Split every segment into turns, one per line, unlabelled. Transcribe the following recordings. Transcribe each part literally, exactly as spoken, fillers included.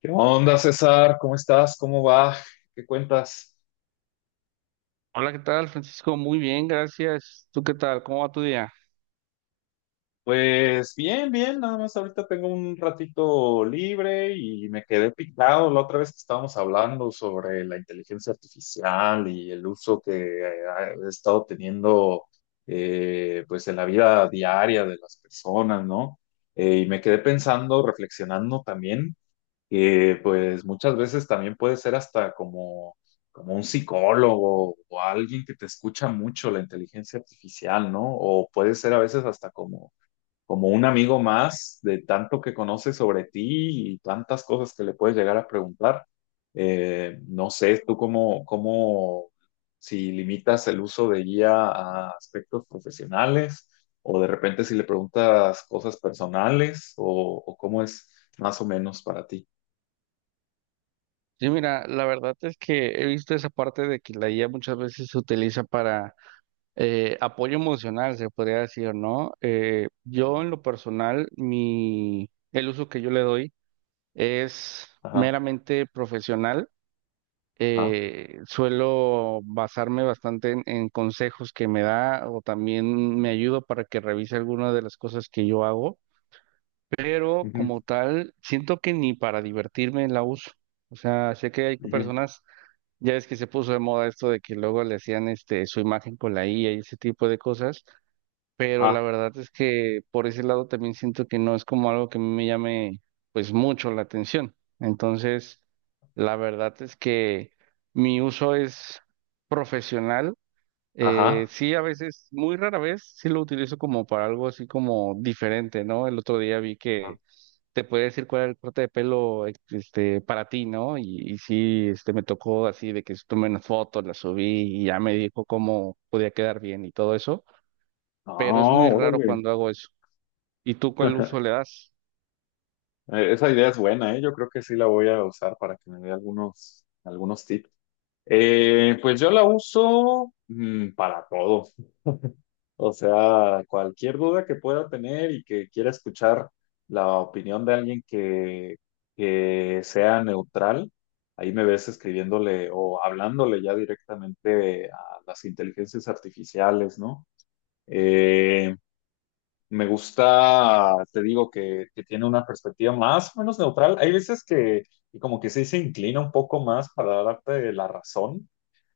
¿Qué onda, César? ¿Cómo estás? ¿Cómo va? ¿Qué cuentas?
Hola, ¿qué tal, Francisco? Muy bien, gracias. ¿Tú qué tal? ¿Cómo va tu día?
Pues bien, bien, nada más ahorita tengo un ratito libre y me quedé picado la otra vez que estábamos hablando sobre la inteligencia artificial y el uso que eh, ha estado teniendo, eh, pues en la vida diaria de las personas, ¿no? Eh, y me quedé pensando, reflexionando también que pues muchas veces también puede ser hasta como, como un psicólogo o alguien que te escucha mucho la inteligencia artificial, ¿no? O puede ser a veces hasta como, como un amigo más de tanto que conoce sobre ti y tantas cosas que le puedes llegar a preguntar. Eh, no sé, tú cómo, cómo, si limitas el uso de guía a aspectos profesionales o de repente si le preguntas cosas personales o, o cómo es más o menos para ti.
Sí, mira, la verdad es que he visto esa parte de que la I A muchas veces se utiliza para eh, apoyo emocional, se podría decir, ¿no? Eh,
Ajá,
yo en lo personal, mi, el uso que yo le doy es
ajá,
meramente profesional.
ajá,
Eh, suelo basarme bastante en, en consejos que me da o también me ayuda para que revise algunas de las cosas que yo hago. Pero
ujú,
como tal, siento que ni para divertirme la uso. O sea, sé que hay
ujú,
personas, ya es que se puso de moda esto de que luego le hacían este su imagen con la I A y ese tipo de cosas, pero
ajá,
la verdad es que por ese lado también siento que no es como algo que me llame pues mucho la atención. Entonces, la verdad es que mi uso es profesional. Eh,
ajá,
sí, a veces, muy rara vez, sí lo utilizo como para algo así como diferente, ¿no? El otro día vi que
ajá.
te puede decir cuál es el corte de pelo ex- este, para ti, ¿no? Y, y sí, este, me tocó así de que tomé una foto, la subí y ya me dijo cómo podía quedar bien y todo eso, pero es
Ah,
muy raro
órale.
cuando hago eso. ¿Y tú cuál uso le das?
Eh, Esa idea es buena, ¿eh? Yo creo que sí la voy a usar para que me dé algunos, algunos tips. Eh, pues yo la uso mm, para todo. O sea, cualquier duda que pueda tener y que quiera escuchar la opinión de alguien que, que sea neutral, ahí me ves escribiéndole o hablándole ya directamente a las inteligencias artificiales, ¿no? Eh, Me gusta, te digo, que, que tiene una perspectiva más o menos neutral. Hay veces que y como que sí se inclina un poco más para darte la razón,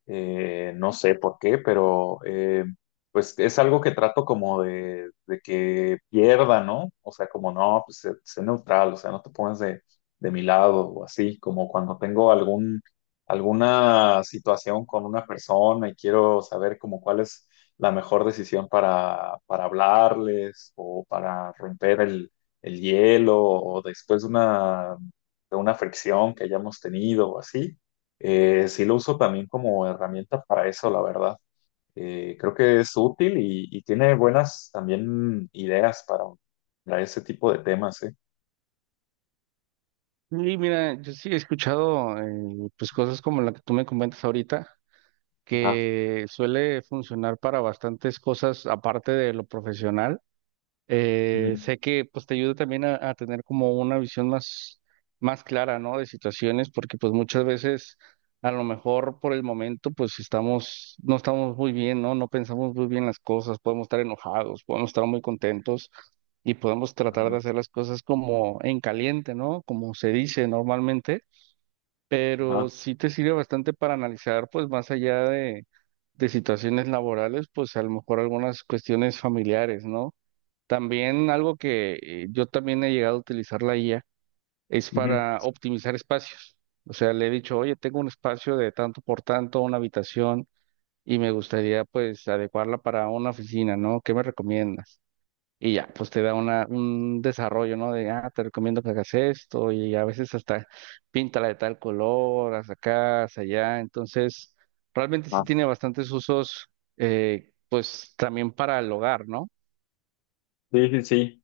eh, no sé por qué, pero eh, pues es algo que trato como de, de que pierda, ¿no? O sea, como no, pues sé, sé neutral, o sea, no te pongas de, de mi lado o así, como cuando tengo algún, alguna situación con una persona y quiero saber como cuál es la mejor decisión para, para hablarles o para romper el, el hielo o después de una, de una fricción que hayamos tenido o así. Eh, sí lo uso también como herramienta para eso, la verdad. Eh, creo que es útil y, y tiene buenas también ideas para, para ese tipo de temas, ¿eh?
Y mira, yo sí he escuchado eh, pues cosas como la que tú me comentas ahorita,
Ajá,
que suele funcionar para bastantes cosas aparte de lo profesional.
ujú,
Eh, sé que pues te ayuda también a, a tener como una visión más, más clara, ¿no? De situaciones, porque pues muchas veces a lo mejor por el momento pues estamos, no estamos muy bien, ¿no? No pensamos muy bien las cosas, podemos estar enojados, podemos estar muy contentos y podemos tratar de
ajá,
hacer las cosas como en caliente, ¿no? Como se dice normalmente, pero
ajá,
sí te sirve bastante para analizar pues más allá de, de situaciones laborales, pues a lo mejor algunas cuestiones familiares, ¿no? También algo que eh, yo también he llegado a utilizar la I A es
ujú,
para optimizar espacios. O sea, le he dicho, oye, tengo un espacio de tanto por tanto, una habitación, y me gustaría pues adecuarla para una oficina, ¿no? ¿Qué me recomiendas? Y ya, pues te da una, un desarrollo, ¿no? De, ah, te recomiendo que hagas esto, y a veces hasta píntala de tal color, haz acá, haz allá. Entonces, realmente sí
ajá.
tiene bastantes usos, eh, pues también para el hogar, ¿no?
Sí, sí, sí.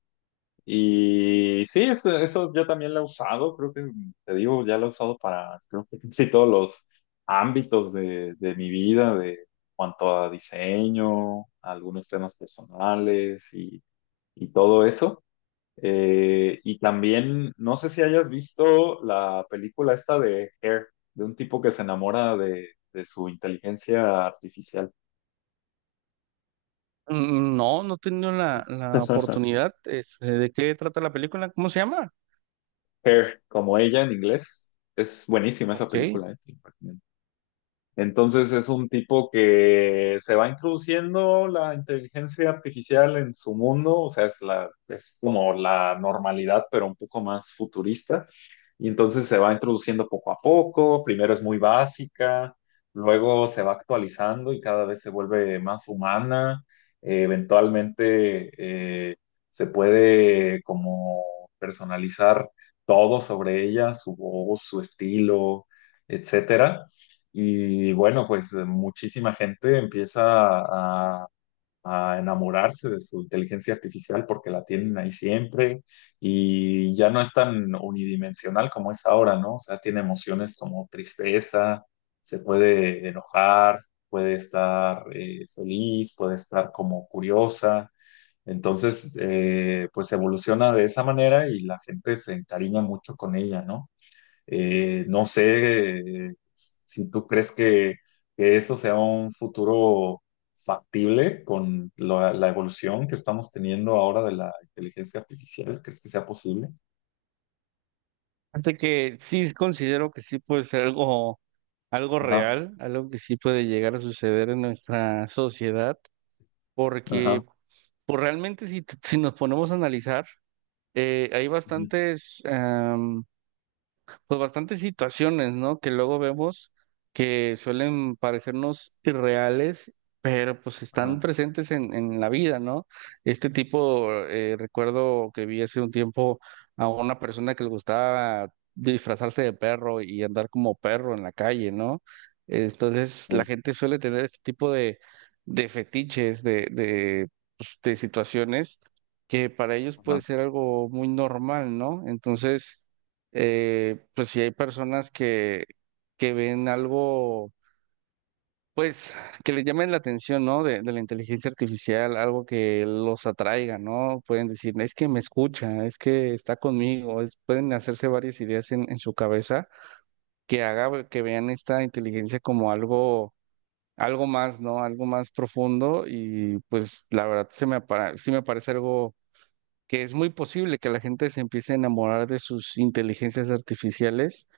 Y sí, eso, eso yo también lo he usado, creo que te digo, ya lo he usado para creo que casi todos los ámbitos de, de mi vida, de cuanto a diseño, algunos temas personales y, y todo eso. Eh, y también, no sé si hayas visto la película esta de Air, de un tipo que se enamora de, de su inteligencia artificial.
Mm, no, no he tenido la, la oportunidad. Este, ¿de qué trata la película? ¿Cómo se llama?
Hair, como ella en inglés. Es buenísima esa
Ok.
película, ¿eh? Entonces es un tipo que se va introduciendo la inteligencia artificial en su mundo, o sea, es la, es como la normalidad, pero un poco más futurista. Y entonces se va introduciendo poco a poco, primero es muy básica, luego se va actualizando y cada vez se vuelve más humana. Eh, eventualmente eh, se puede como personalizar todo sobre ella, su voz, su estilo, etcétera. Y bueno, pues eh, muchísima gente empieza a, a enamorarse de su inteligencia artificial porque la tienen ahí siempre y ya no es tan unidimensional como es ahora, ¿no? O sea, tiene emociones como tristeza, se puede enojar, puede estar eh, feliz, puede estar como curiosa. Entonces, eh, pues evoluciona de esa manera y la gente se encariña mucho con ella, ¿no? Eh, no sé eh, si tú crees que, que eso sea un futuro factible con la, la evolución que estamos teniendo ahora de la inteligencia artificial. ¿Crees que sea posible?
Fíjate que sí considero que sí puede ser algo, algo
Ajá,
real, algo que sí puede llegar a suceder en nuestra sociedad,
ajá,
porque pues, realmente si, t- si nos ponemos a analizar, eh, hay
ujú,
bastantes pues bastantes situaciones, ¿no? Que luego vemos que suelen parecernos irreales, pero pues
ajá,
están presentes en, en la vida, ¿no? Este tipo, eh, recuerdo que vi hace un tiempo a una persona que le gustaba disfrazarse de perro y andar como perro en la calle, ¿no? Entonces la
sí,
gente suele tener este tipo de, de fetiches, de, de, pues, de situaciones que para ellos puede
ajá,
ser algo muy normal, ¿no? Entonces eh, pues si hay personas que, que ven algo, pues que les llamen la atención, ¿no? De, de la inteligencia artificial, algo que los atraiga, ¿no? Pueden decir, es que me escucha, es que está conmigo, es- pueden hacerse varias ideas en, en su cabeza que haga que vean esta inteligencia como algo, algo más, ¿no? Algo más profundo y pues la verdad se me, apara- sí me parece algo... que es muy posible que la gente se empiece a enamorar de sus inteligencias artificiales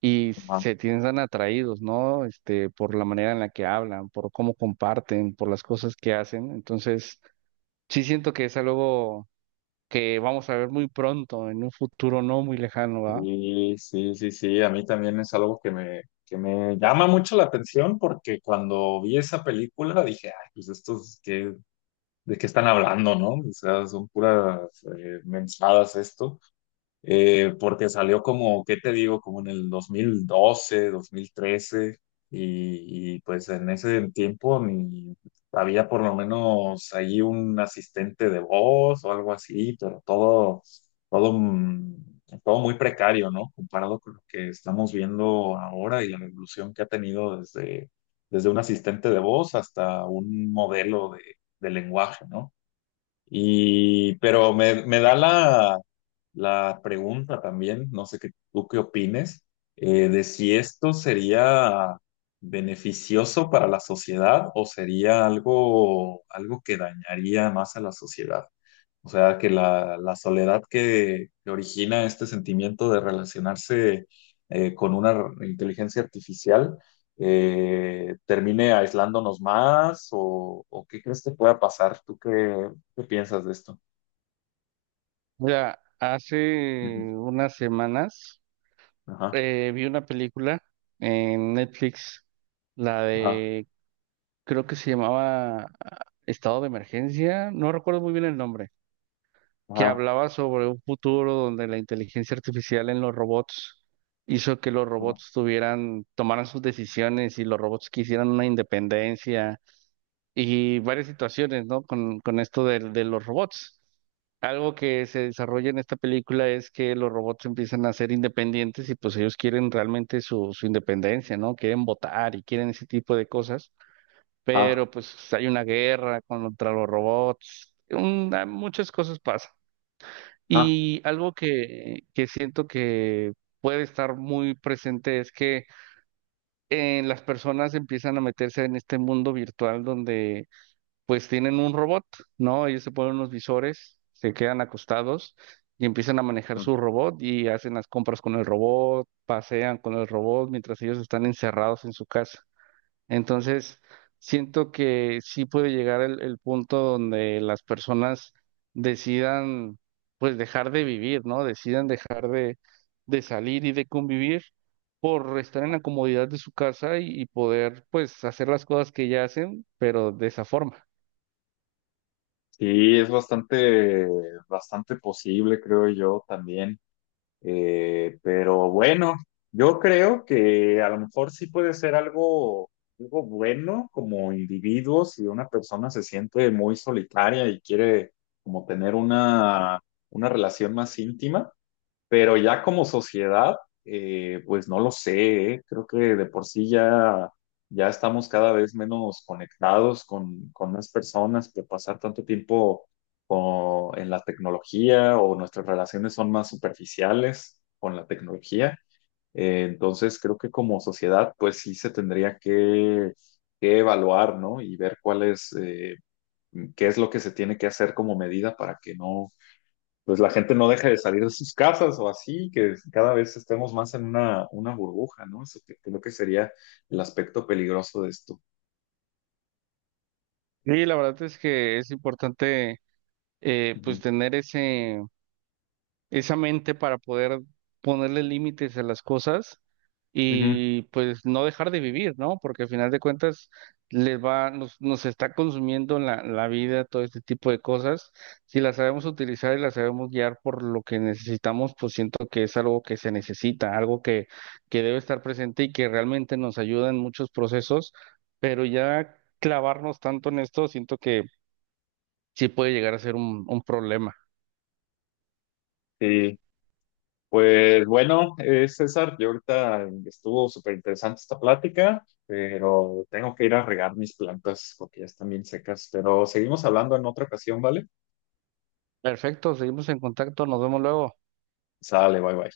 y
ajá.
se piensan atraídos, ¿no? Este, por la manera en la que hablan, por cómo comparten, por las cosas que hacen. Entonces, sí siento que es algo que vamos a ver muy pronto, en un futuro no muy lejano, ¿va?
Sí, sí, sí, sí, a mí también es algo que me, que me llama mucho la atención porque cuando vi esa película dije, ay, pues estos, ¿qué, de qué están hablando, no? O sea, son puras eh, mensadas esto. Eh, porque salió como, ¿qué te digo? Como en el dos mil doce, dos mil trece, y, y, pues en ese tiempo ni había por lo menos ahí un asistente de voz o algo así, pero todo, todo, mm, todo muy precario, ¿no? Comparado con lo que estamos viendo ahora y la evolución que ha tenido desde, desde un asistente de voz hasta un modelo de, de lenguaje, ¿no? Y, pero me, me da la, la pregunta también, no sé qué, tú qué opines, eh, de si esto sería beneficioso para la sociedad o sería algo, algo que dañaría más a la sociedad. O sea, que la, la soledad que, que origina este sentimiento de relacionarse eh, con una r- inteligencia artificial eh, termine aislándonos más o, o qué crees que pueda pasar. ¿Tú qué, ¿Qué piensas de esto?
Mira, hace
Ujú.
unas semanas
Ajá,
eh, vi una película en Netflix, la
ajá,
de, creo que se llamaba ah, Estado de Emergencia, no recuerdo muy bien el nombre, que
ajá,
hablaba sobre un futuro donde la inteligencia artificial en los robots hizo que los
ajá,
robots tuvieran, tomaran sus decisiones y los robots quisieran una independencia y varias situaciones, ¿no? Con, con esto del- de, los robots. Algo que se desarrolla en esta película es que los robots empiezan a ser independientes y pues ellos quieren realmente su, su independencia, ¿no? Quieren votar y quieren ese tipo de cosas,
ajá,
pero pues hay una guerra contra los robots, un- muchas cosas pasan.
ajá.
Y algo que, que siento que puede estar muy presente es que eh, las personas empiezan a meterse en este mundo virtual donde pues tienen un robot, ¿no? Ellos se ponen unos visores, se quedan acostados y empiezan a manejar
Mm.
su robot y hacen las compras con el robot, pasean con el robot mientras ellos están encerrados en su casa. Entonces, siento que sí puede llegar el, el punto donde las personas decidan, pues, dejar de vivir, ¿no? Decidan dejar de, de salir y de convivir por estar en la comodidad de su casa y, y poder, pues, hacer las cosas que ya hacen, pero de esa forma.
Sí, es bastante, bastante posible, creo yo también. Eh, pero bueno, yo creo que a lo mejor sí puede ser algo, algo bueno como individuo si una persona se siente muy solitaria y quiere como tener una, una relación más íntima. Pero ya como sociedad, eh, pues no lo sé, ¿eh? Creo que de por sí ya, ya estamos cada vez menos conectados con, con las personas, que pasar tanto tiempo o- en la tecnología o nuestras relaciones son más superficiales con la tecnología. Eh, entonces creo que como sociedad, pues sí se tendría que, que evaluar, ¿no? Y ver cuál es, eh, qué es lo que se tiene que hacer como medida para que no pues la gente no deje de salir de sus casas o así, que cada vez estemos más en una, una burbuja, ¿no? Eso que- creo que sería el aspecto peligroso de esto.
Y la verdad es que es importante, eh, pues,
Ujú.
tener ese... esa mente para poder ponerle límites a las cosas
Ujú.
y pues no dejar de vivir, ¿no? Porque al final de cuentas les va, nos, nos está consumiendo la, la vida, todo este tipo de cosas. Si las sabemos utilizar y las sabemos guiar por lo que necesitamos, pues siento que es algo que se necesita, algo que, que debe estar presente y que realmente nos ayuda en muchos procesos, pero ya clavarnos tanto en esto, siento que sí puede llegar a ser un un problema.
Sí. Pues bueno, eh, César, yo ahorita estuvo súper interesante esta plática, pero tengo que ir a regar mis plantas porque ya están bien secas, pero seguimos hablando en otra ocasión, ¿vale?
Perfecto, seguimos en contacto, nos vemos luego.
Sale, bye bye.